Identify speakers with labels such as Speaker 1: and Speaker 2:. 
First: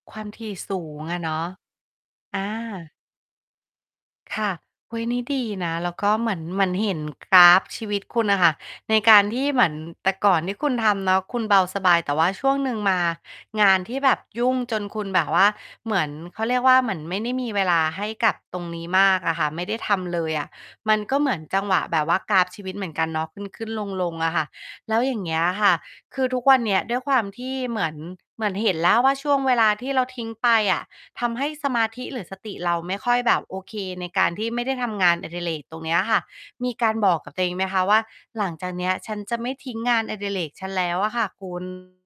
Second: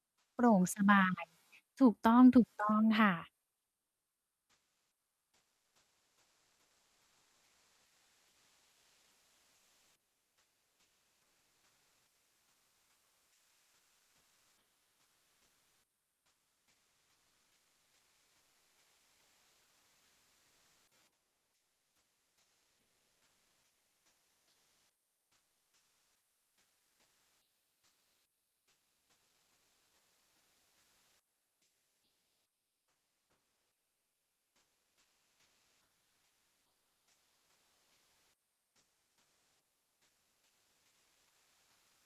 Speaker 1: ความถ
Speaker 2: โปร่
Speaker 1: ี่
Speaker 2: ง
Speaker 1: ส
Speaker 2: ส
Speaker 1: ู
Speaker 2: บา
Speaker 1: งอะ
Speaker 2: ย
Speaker 1: เนาะ
Speaker 2: ถูกต้อง
Speaker 1: อ
Speaker 2: ถู
Speaker 1: า
Speaker 2: กต้อง ค่ะ
Speaker 1: ค่ะ อุ๊ย นี่ดีนะ แล้วก็เหมือน เหมือนเห็นกราฟชีวิตคุณน่ะค่ะ ในการที่เหมือน แต่ก่อนที่คุณทำเนาะ คุณเบาสบายแต่ว่าช่วงหนึ่งมา งานที่แบบยุ่งจนคุณแบบว่า เหมือน เขาเรียกว่าเหมือนไม่ได้มีเวลาให้กับตรงนี้มากอะค่ะ ไม่ได้ทำเลยอะ มันก็เหมือนจังหวะแบบว่ากราฟชีวิตเหมือนกันเนาะ ขึ้น ๆ ลง ๆ อะค่ะ แล้วอย่างเงี้ยค่ะ คือทุกวันเนี้ยด้วยความที่เหมือน เหมือนเห็นแล้วว่าช่วงเวลาที่เราทิ้งไปอะ ทำให้สมาธิ หรือสติเราไม่ค่อยแบบโอเคในการที่ไม่ได้ทำงานอดิเรกตรงเนี้ยค่ะ มีการบอกกับตัวเองไหมคะว่า หลังจากเนี้ยฉันจะไม่ทิ้งงานอดิเรกฉันแล้วอะค่ะ คุณ